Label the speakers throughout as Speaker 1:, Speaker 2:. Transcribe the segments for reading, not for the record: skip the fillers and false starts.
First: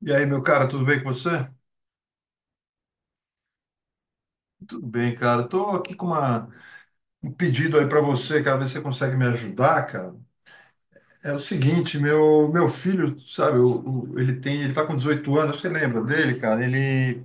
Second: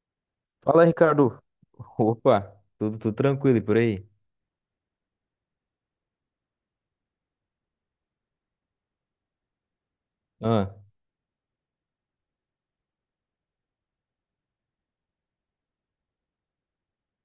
Speaker 1: E aí, meu cara, tudo
Speaker 2: Fala,
Speaker 1: bem com
Speaker 2: Ricardo.
Speaker 1: você?
Speaker 2: Opa, tudo tranquilo e por aí?
Speaker 1: Tudo bem, cara. Tô aqui com um pedido aí para você, cara, ver se você consegue me ajudar, cara.
Speaker 2: Ah,
Speaker 1: É o seguinte, meu filho, sabe, ele tem, ele tá com 18 anos, você lembra dele, cara? Ele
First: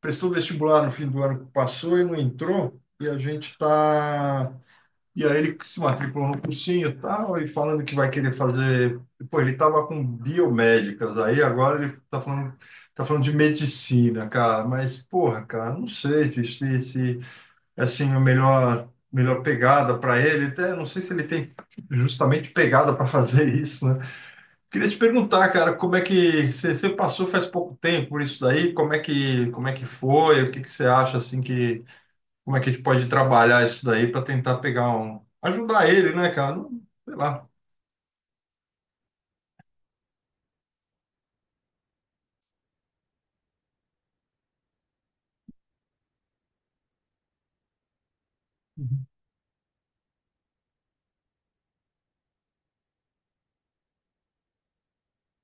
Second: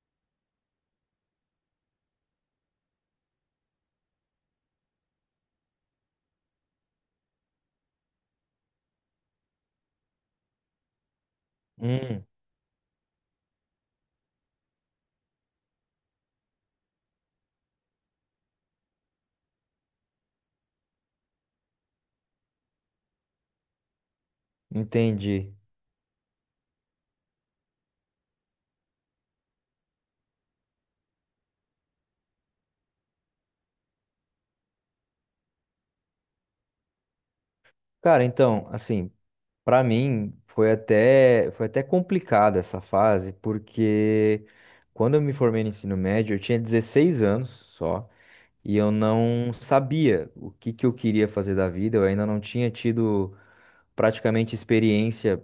Speaker 1: prestou vestibular no fim do ano que passou e não entrou, e a gente tá. E aí ele se matriculou no cursinho e tal, e falando que vai querer fazer. Pô, ele tava com biomédicas, aí agora ele
Speaker 2: hum,
Speaker 1: tá falando de medicina, cara. Mas, porra, cara, não sei bicho, se é assim, a melhor pegada para ele. Até não sei se ele tem justamente pegada para fazer isso, né? Queria te perguntar,
Speaker 2: entendi.
Speaker 1: cara, como é que você passou faz pouco tempo por isso daí? Como é que foi? O que que você acha assim que como é que a gente pode trabalhar isso daí para tentar pegar um, ajudar ele, né, cara? Não sei lá.
Speaker 2: Cara, então, assim, pra mim foi até complicada essa fase, porque quando eu me formei no ensino médio, eu tinha 16 anos só, e eu não sabia o que que eu queria fazer da vida, eu ainda não tinha tido praticamente experiência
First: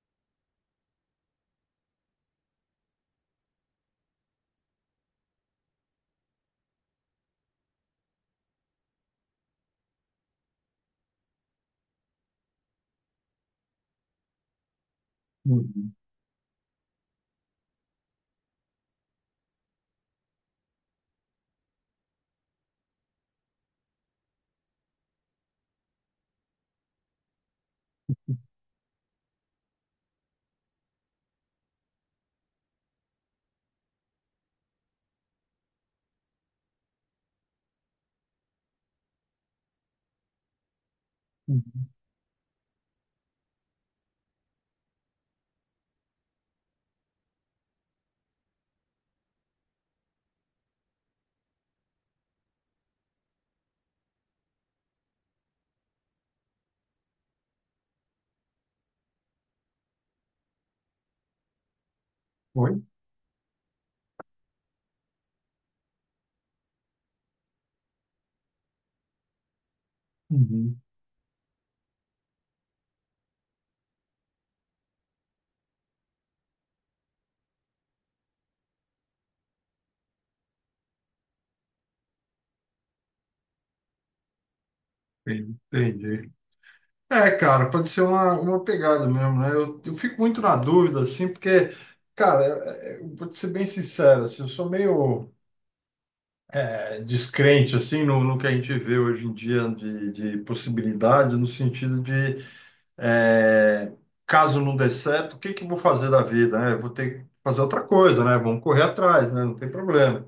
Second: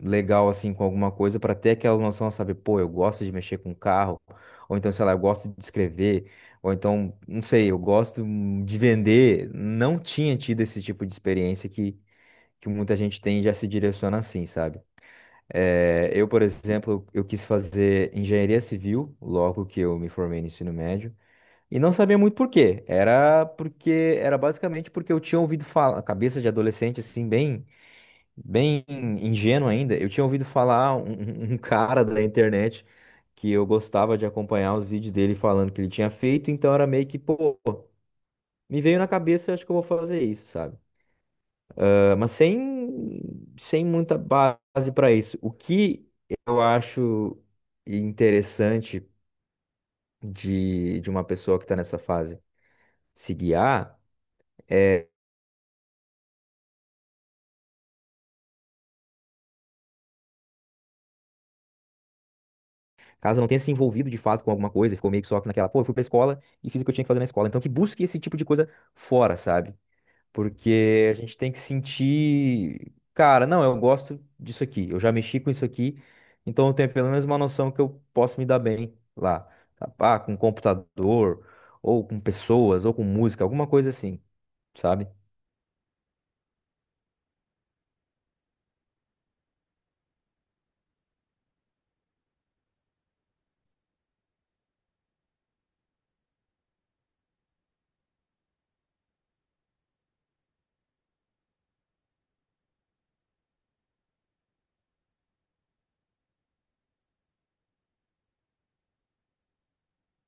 Speaker 2: legal assim com alguma coisa para ter aquela noção, sabe, pô, eu gosto de mexer com carro, ou então, sei lá, eu gosto de escrever, ou então, não sei, eu gosto de vender. Não tinha tido esse tipo de experiência que muita gente tem e já se direciona assim, sabe?
Speaker 1: Uhum,
Speaker 2: Eu, por exemplo, eu quis fazer engenharia civil logo que eu me formei no ensino médio. E não sabia muito por quê. Era porque era basicamente porque eu tinha ouvido falar, cabeça de adolescente assim, bem bem ingênuo ainda, eu tinha ouvido falar um cara da internet que eu gostava de acompanhar os vídeos dele falando que ele tinha feito, então era meio que, pô, me veio na cabeça, acho que eu vou fazer isso, sabe?
Speaker 1: uhum.
Speaker 2: Ah, mas sem muita base para isso. O que eu acho interessante de uma pessoa que está nessa fase se guiar é,
Speaker 1: Oi?
Speaker 2: caso não tenha se envolvido de fato com alguma coisa, ficou meio que só naquela, pô, eu fui pra escola e fiz o que eu tinha que fazer na escola. Então que busque esse tipo de coisa fora, sabe?
Speaker 1: Uhum.
Speaker 2: Porque a gente tem que sentir, cara, não, eu gosto disso aqui, eu já mexi com isso aqui, então eu tenho pelo menos uma noção que eu posso me dar bem lá, tá? Ah, com computador, ou com pessoas, ou com música, alguma coisa assim, sabe?
Speaker 1: Entendi, entendi. É, cara, pode ser uma pegada mesmo, né? Eu fico muito na dúvida, assim, porque, cara, eu vou te ser bem sincero, assim, eu sou meio é, descrente, assim, no que a gente vê hoje em dia de possibilidade, no sentido de é, caso não dê certo, o que que eu vou fazer da vida, né? Eu vou ter que fazer outra coisa, né? Vamos correr atrás, né? Não tem problema.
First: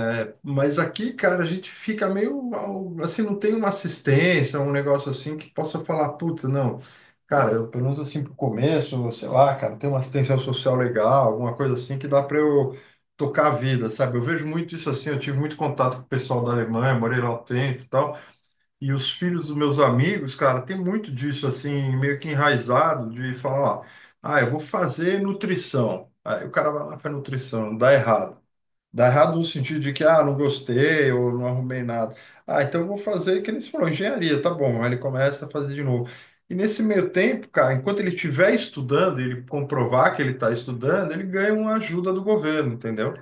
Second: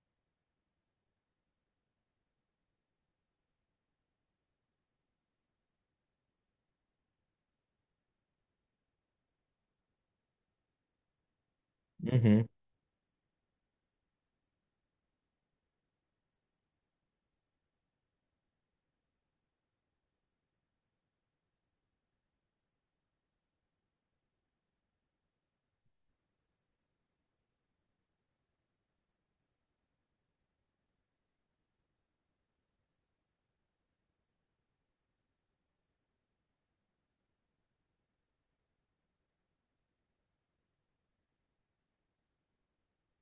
Speaker 1: É, mas aqui, cara, a gente fica meio assim, não tem uma assistência, um negócio assim que possa falar, puta, não. Cara, eu, pelo menos assim pro começo, sei lá, cara, tem uma assistência social legal, alguma coisa assim que dá para
Speaker 2: Uhum.
Speaker 1: eu tocar a vida, sabe? Eu vejo muito isso assim, eu tive muito contato com o pessoal da Alemanha, morei lá um tempo e tal. E os filhos dos meus amigos, cara, tem muito disso assim, meio que enraizado, de falar, ó, ah, eu vou fazer nutrição. Aí o cara vai lá e faz nutrição, dá errado. Dá errado no sentido de que, ah, não gostei ou não arrumei nada. Ah, então eu vou fazer, que eles falaram, engenharia, tá bom. Aí ele começa a fazer de novo. E nesse meio tempo, cara, enquanto ele estiver estudando, ele comprovar que ele está estudando, ele ganha uma ajuda do governo, entendeu?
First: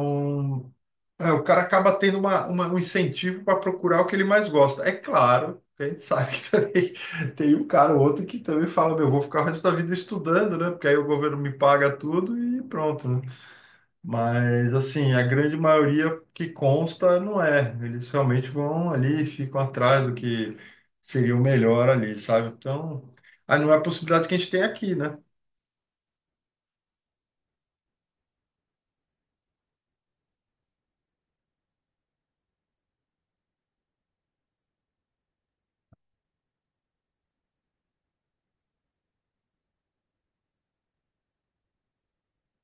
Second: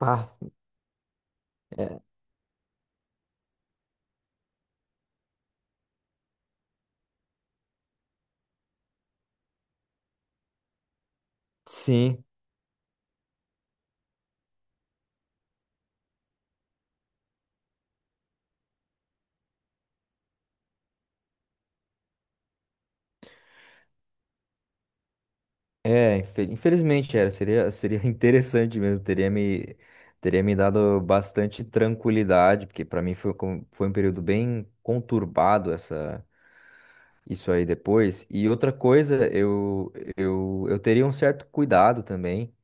Speaker 2: Ah,
Speaker 1: é, o cara acaba
Speaker 2: é,
Speaker 1: tendo uma, um incentivo para procurar o que ele mais gosta. É claro, a gente sabe que também tem um cara ou outro que também fala, meu, eu vou ficar o resto da vida estudando, né? Porque aí o governo me paga
Speaker 2: sim,
Speaker 1: tudo e pronto, né? Mas, assim, a grande maioria que consta não é. Eles realmente vão ali, ficam atrás do que seria o melhor ali, sabe? Então, aí não é a possibilidade que a gente tem aqui, né?
Speaker 2: é, infelizmente era, seria interessante mesmo, teria me dado bastante tranquilidade, porque para mim foi, com- foi um período bem conturbado essa. Isso aí depois. E outra coisa, eu teria um certo cuidado também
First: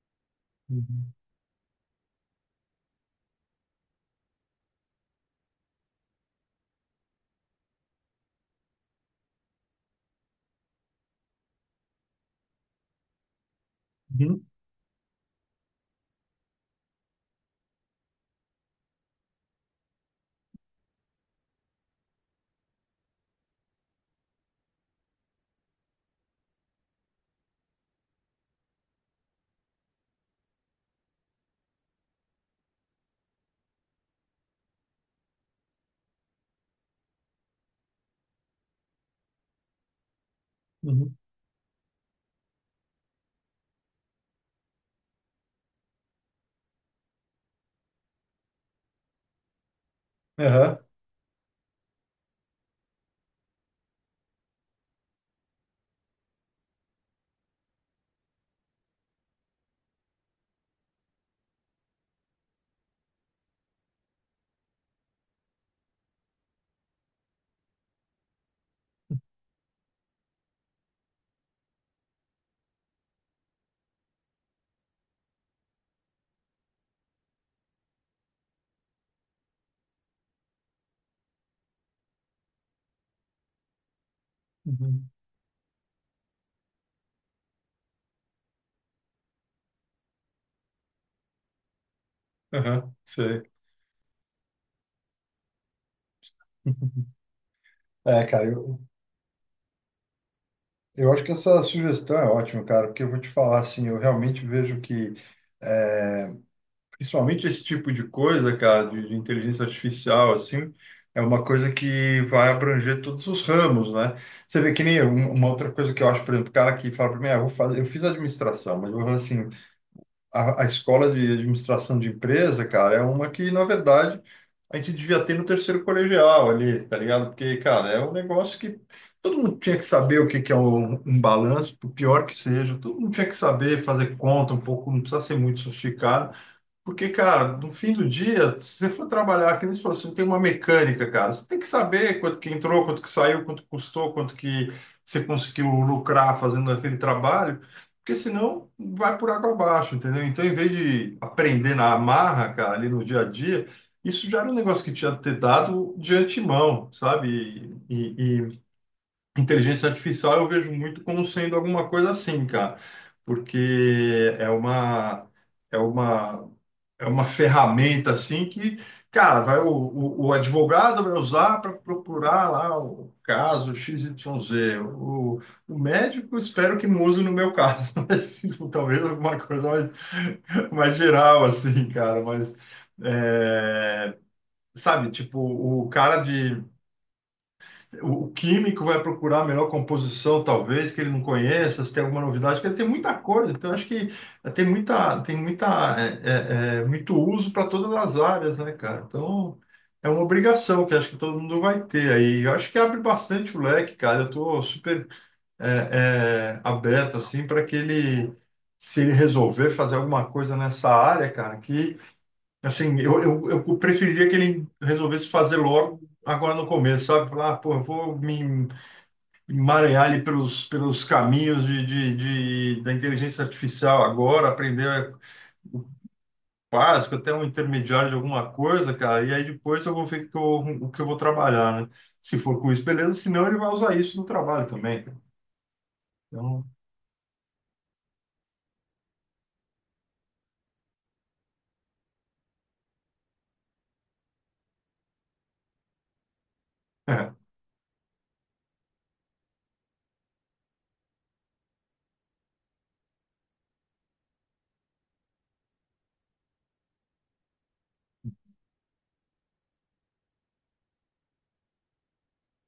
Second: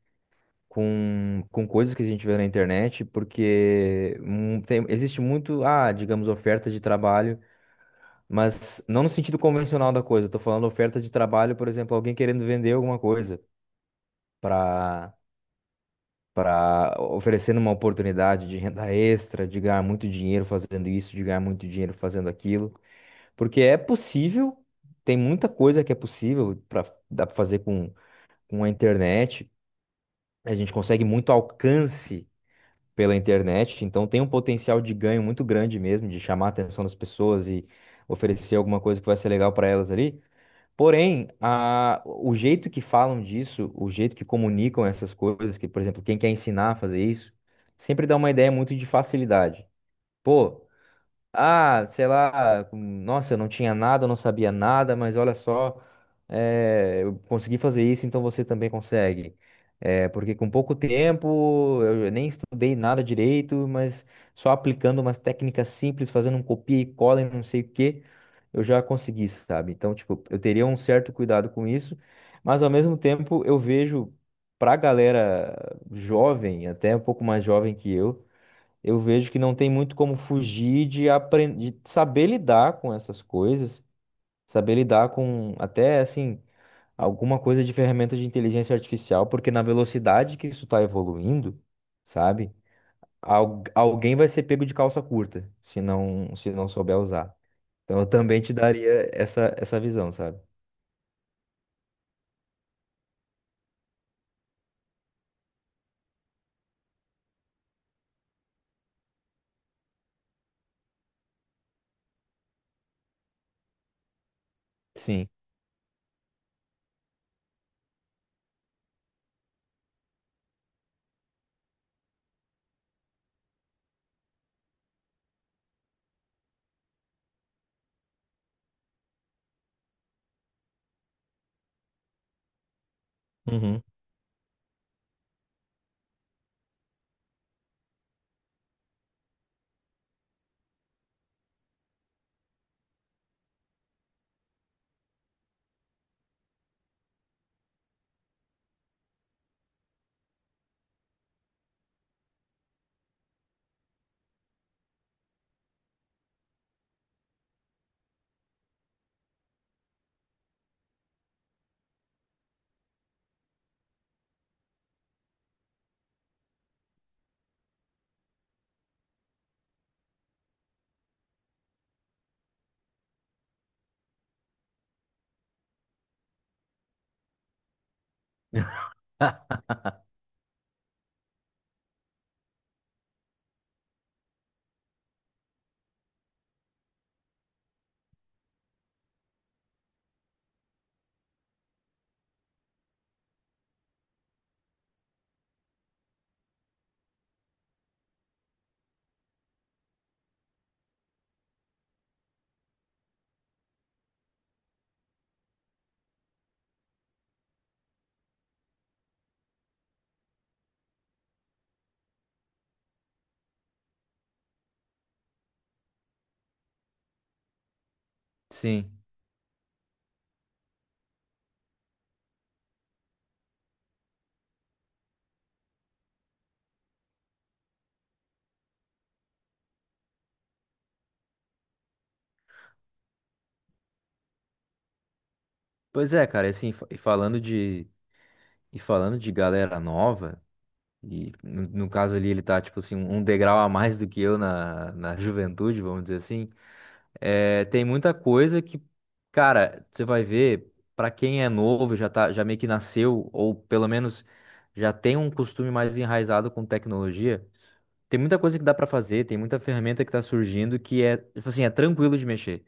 Speaker 1: Uhum,
Speaker 2: com coisas que a gente vê na internet, porque existe muito, ah, digamos, oferta de trabalho, mas não no sentido convencional da coisa. Eu tô falando oferta de trabalho, por exemplo, alguém querendo vender alguma coisa
Speaker 1: uhum,
Speaker 2: para oferecendo uma oportunidade de renda extra, de ganhar muito dinheiro fazendo isso, de ganhar muito dinheiro fazendo aquilo. Porque é possível, tem muita coisa que é possível para dá para fazer com a internet. A gente consegue muito alcance pela internet, então tem um potencial de ganho muito grande mesmo, de chamar a atenção das pessoas e oferecer alguma coisa que vai ser legal para elas ali.
Speaker 1: uhum,
Speaker 2: Porém, o jeito que falam disso, o jeito que comunicam essas coisas, que, por exemplo, quem quer ensinar a fazer isso, sempre dá uma ideia muito de facilidade. Pô,
Speaker 1: aham,
Speaker 2: ah, sei lá, nossa, eu não tinha nada, eu não sabia nada, mas olha só, eu consegui fazer isso, então você também consegue. Porque com pouco tempo, eu nem estudei nada direito, mas só aplicando umas técnicas simples, fazendo um copia e cola e não sei o quê, eu já consegui, sabe? Então, tipo, eu teria um certo cuidado com isso, mas ao mesmo tempo eu vejo pra galera jovem, até um pouco mais jovem que eu vejo que não tem muito como fugir de aprender, de saber lidar com essas coisas, saber
Speaker 1: uhum,
Speaker 2: lidar com até assim alguma coisa de ferramenta de inteligência artificial, porque na velocidade que isso está evoluindo, sabe?
Speaker 1: aham, sei.
Speaker 2: Alguém vai ser pego de calça curta se não souber usar. Então eu
Speaker 1: É,
Speaker 2: também
Speaker 1: cara,
Speaker 2: te
Speaker 1: eu,
Speaker 2: daria essa visão, sabe?
Speaker 1: Eu acho que essa sugestão é ótima, cara, porque eu vou te falar assim, eu realmente vejo que, principalmente esse tipo de coisa, cara, de inteligência artificial, assim, é uma coisa que vai abranger todos os ramos, né? Você vê que nem eu,
Speaker 2: Sim.
Speaker 1: uma outra coisa que eu acho, por exemplo, o cara que fala para mim, ah, eu vou fazer, eu fiz administração, mas eu vou assim, a escola de administração de empresa, cara, é uma que, na verdade, a gente devia ter no terceiro colegial ali, tá ligado? Porque, cara, é um negócio que todo mundo tinha que saber o que que é um, um balanço, por pior que seja, todo mundo tinha que saber
Speaker 2: Uhum.
Speaker 1: fazer conta um pouco, não precisa ser muito sofisticado. Porque, cara, no fim do dia, se você for trabalhar, que nem se fosse, tem uma mecânica, cara. Você tem que saber quanto que entrou, quanto que saiu, quanto custou, quanto que você conseguiu lucrar fazendo aquele trabalho, porque senão vai por água abaixo, entendeu? Então, em vez de aprender na amarra, cara, ali no dia a dia, isso já era um negócio que tinha que ter dado de antemão, sabe? E inteligência artificial eu vejo muito como sendo alguma coisa assim, cara, porque é uma. É uma É uma ferramenta assim que, cara, vai o advogado vai usar para procurar lá o caso XYZ O, o médico, espero que não use no meu caso, mas tipo, talvez alguma coisa mais, mais geral, assim, cara. Mas, é, sabe, tipo, o cara de o químico vai procurar a melhor composição, talvez, que ele não conheça, se tem alguma novidade, porque tem muita coisa. Então, acho que tem muita, muito uso para todas as áreas, né, cara? Então, é uma obrigação que acho que todo mundo vai ter aí. Eu acho que abre bastante o leque, cara. Eu estou super aberto, assim, para que ele, se ele resolver fazer alguma coisa nessa área, cara, que assim, eu preferiria que ele resolvesse fazer logo agora no começo, sabe? Falar, ah, pô, eu vou me
Speaker 2: Sim.
Speaker 1: emaranhar ali pelos, pelos caminhos de, da inteligência artificial agora, aprender básico, até um intermediário de alguma coisa, cara, e aí depois eu vou ver o que eu vou trabalhar, né? Se for com isso, beleza, senão ele vai usar isso no trabalho também, cara.
Speaker 2: Pois é, cara,
Speaker 1: Então,
Speaker 2: assim, e falando de galera nova. E no caso ali, ele tá, tipo assim, um degrau a mais do que eu na juventude, vamos dizer assim.
Speaker 1: é.
Speaker 2: É, tem muita coisa que, cara, você vai ver, pra quem é novo, já tá, já meio que nasceu, ou pelo menos já tem um costume mais enraizado com tecnologia, tem muita coisa que dá pra fazer, tem muita ferramenta que tá surgindo que é, tipo assim, é tranquilo de mexer.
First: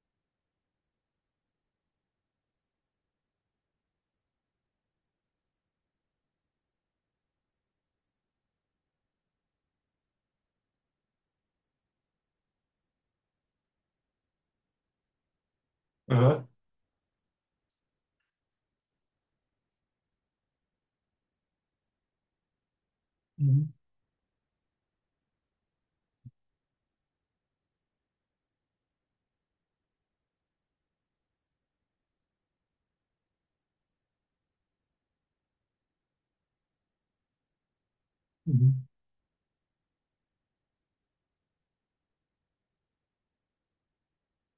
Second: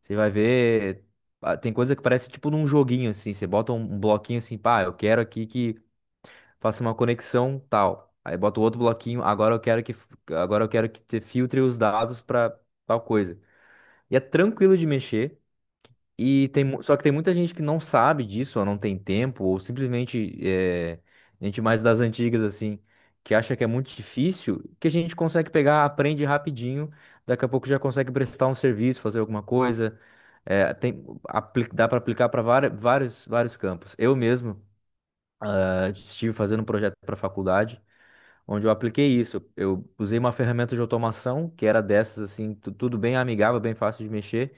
Speaker 2: Você vai ver, ah, tem coisa que parece tipo num joguinho, assim, você bota um bloquinho assim, pá, eu quero aqui que faça uma conexão tal. Aí bota o outro bloquinho, agora eu quero que te filtre os dados para tal coisa. E é tranquilo de mexer
Speaker 1: Aham.
Speaker 2: e só que tem muita gente que não sabe disso, ou não tem tempo, ou simplesmente é, gente mais das antigas assim, que acha que é
Speaker 1: Uhum.
Speaker 2: muito difícil, que a gente consegue pegar, aprende rapidinho, daqui a pouco já consegue prestar um serviço, fazer alguma coisa. É, tem, dá para aplicar para vários, vários campos. Eu mesmo, estive fazendo um projeto para faculdade onde eu
Speaker 1: Uhum.
Speaker 2: apliquei isso. Eu usei uma ferramenta de automação que era dessas assim, tudo bem amigável, bem fácil de mexer,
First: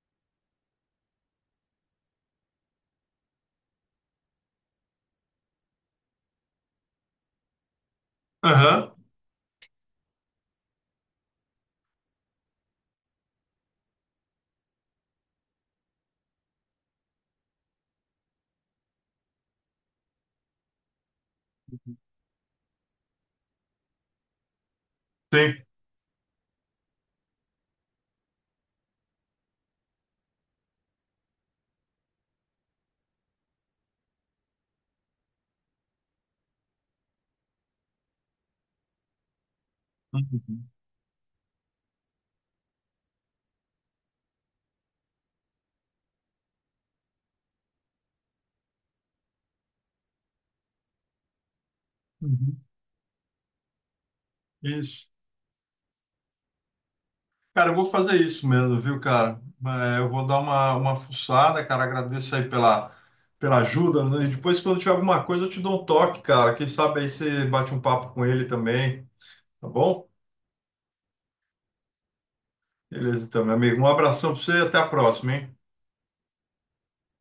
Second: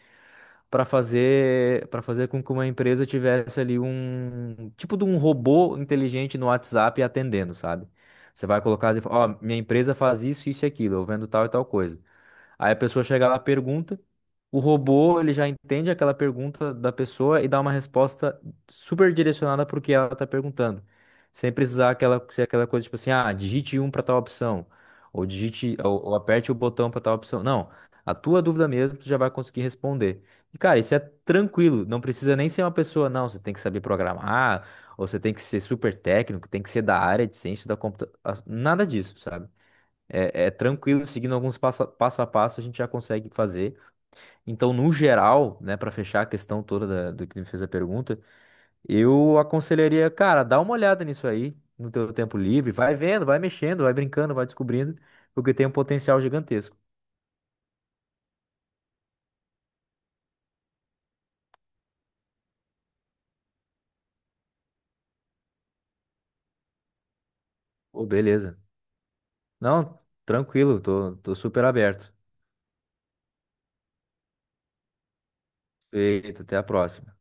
Speaker 2: para fazer com que uma empresa tivesse ali um tipo de um robô inteligente no WhatsApp atendendo, sabe? Você vai colocar,
Speaker 1: Aham.
Speaker 2: as ó, minha empresa faz isso, isso e aquilo, eu vendo tal e tal coisa. Aí a pessoa chega lá, pergunta, o robô ele já entende aquela pergunta da pessoa e dá uma resposta super direcionada para o que ela está perguntando. Sem precisar aquela, ser aquela coisa tipo assim, ah, digite um para tal opção, ou
Speaker 1: Sim.
Speaker 2: digite, ou aperte o botão para tal opção. Não, a tua dúvida mesmo, tu já vai conseguir responder. E cara, isso é tranquilo, não precisa nem ser uma pessoa, não, você tem que saber programar, ou você tem que ser super técnico, tem que ser da área de ciência da computação, nada disso, sabe? É, é
Speaker 1: Uhum.
Speaker 2: tranquilo, seguindo alguns passo a passo, a gente já consegue fazer. Então, no geral, né, para fechar a questão toda da- do que me fez a pergunta, eu aconselharia, cara, dá uma olhada nisso aí, no teu tempo
Speaker 1: Uhum.
Speaker 2: livre, vai vendo, vai mexendo, vai brincando, vai descobrindo,
Speaker 1: Isso.
Speaker 2: porque tem um potencial gigantesco.
Speaker 1: Cara, eu vou fazer isso mesmo, viu, cara? É, eu vou dar uma fuçada, cara. Agradeço aí pela, pela ajuda, né? E depois, quando tiver alguma coisa, eu te dou um toque, cara. Quem sabe aí você bate um
Speaker 2: Pô,
Speaker 1: papo com ele
Speaker 2: beleza.
Speaker 1: também, tá
Speaker 2: Não,
Speaker 1: bom?
Speaker 2: tranquilo, tô super aberto.
Speaker 1: Beleza, então, meu amigo. Um abração pra você e até a próxima, hein?
Speaker 2: Feito, até a próxima.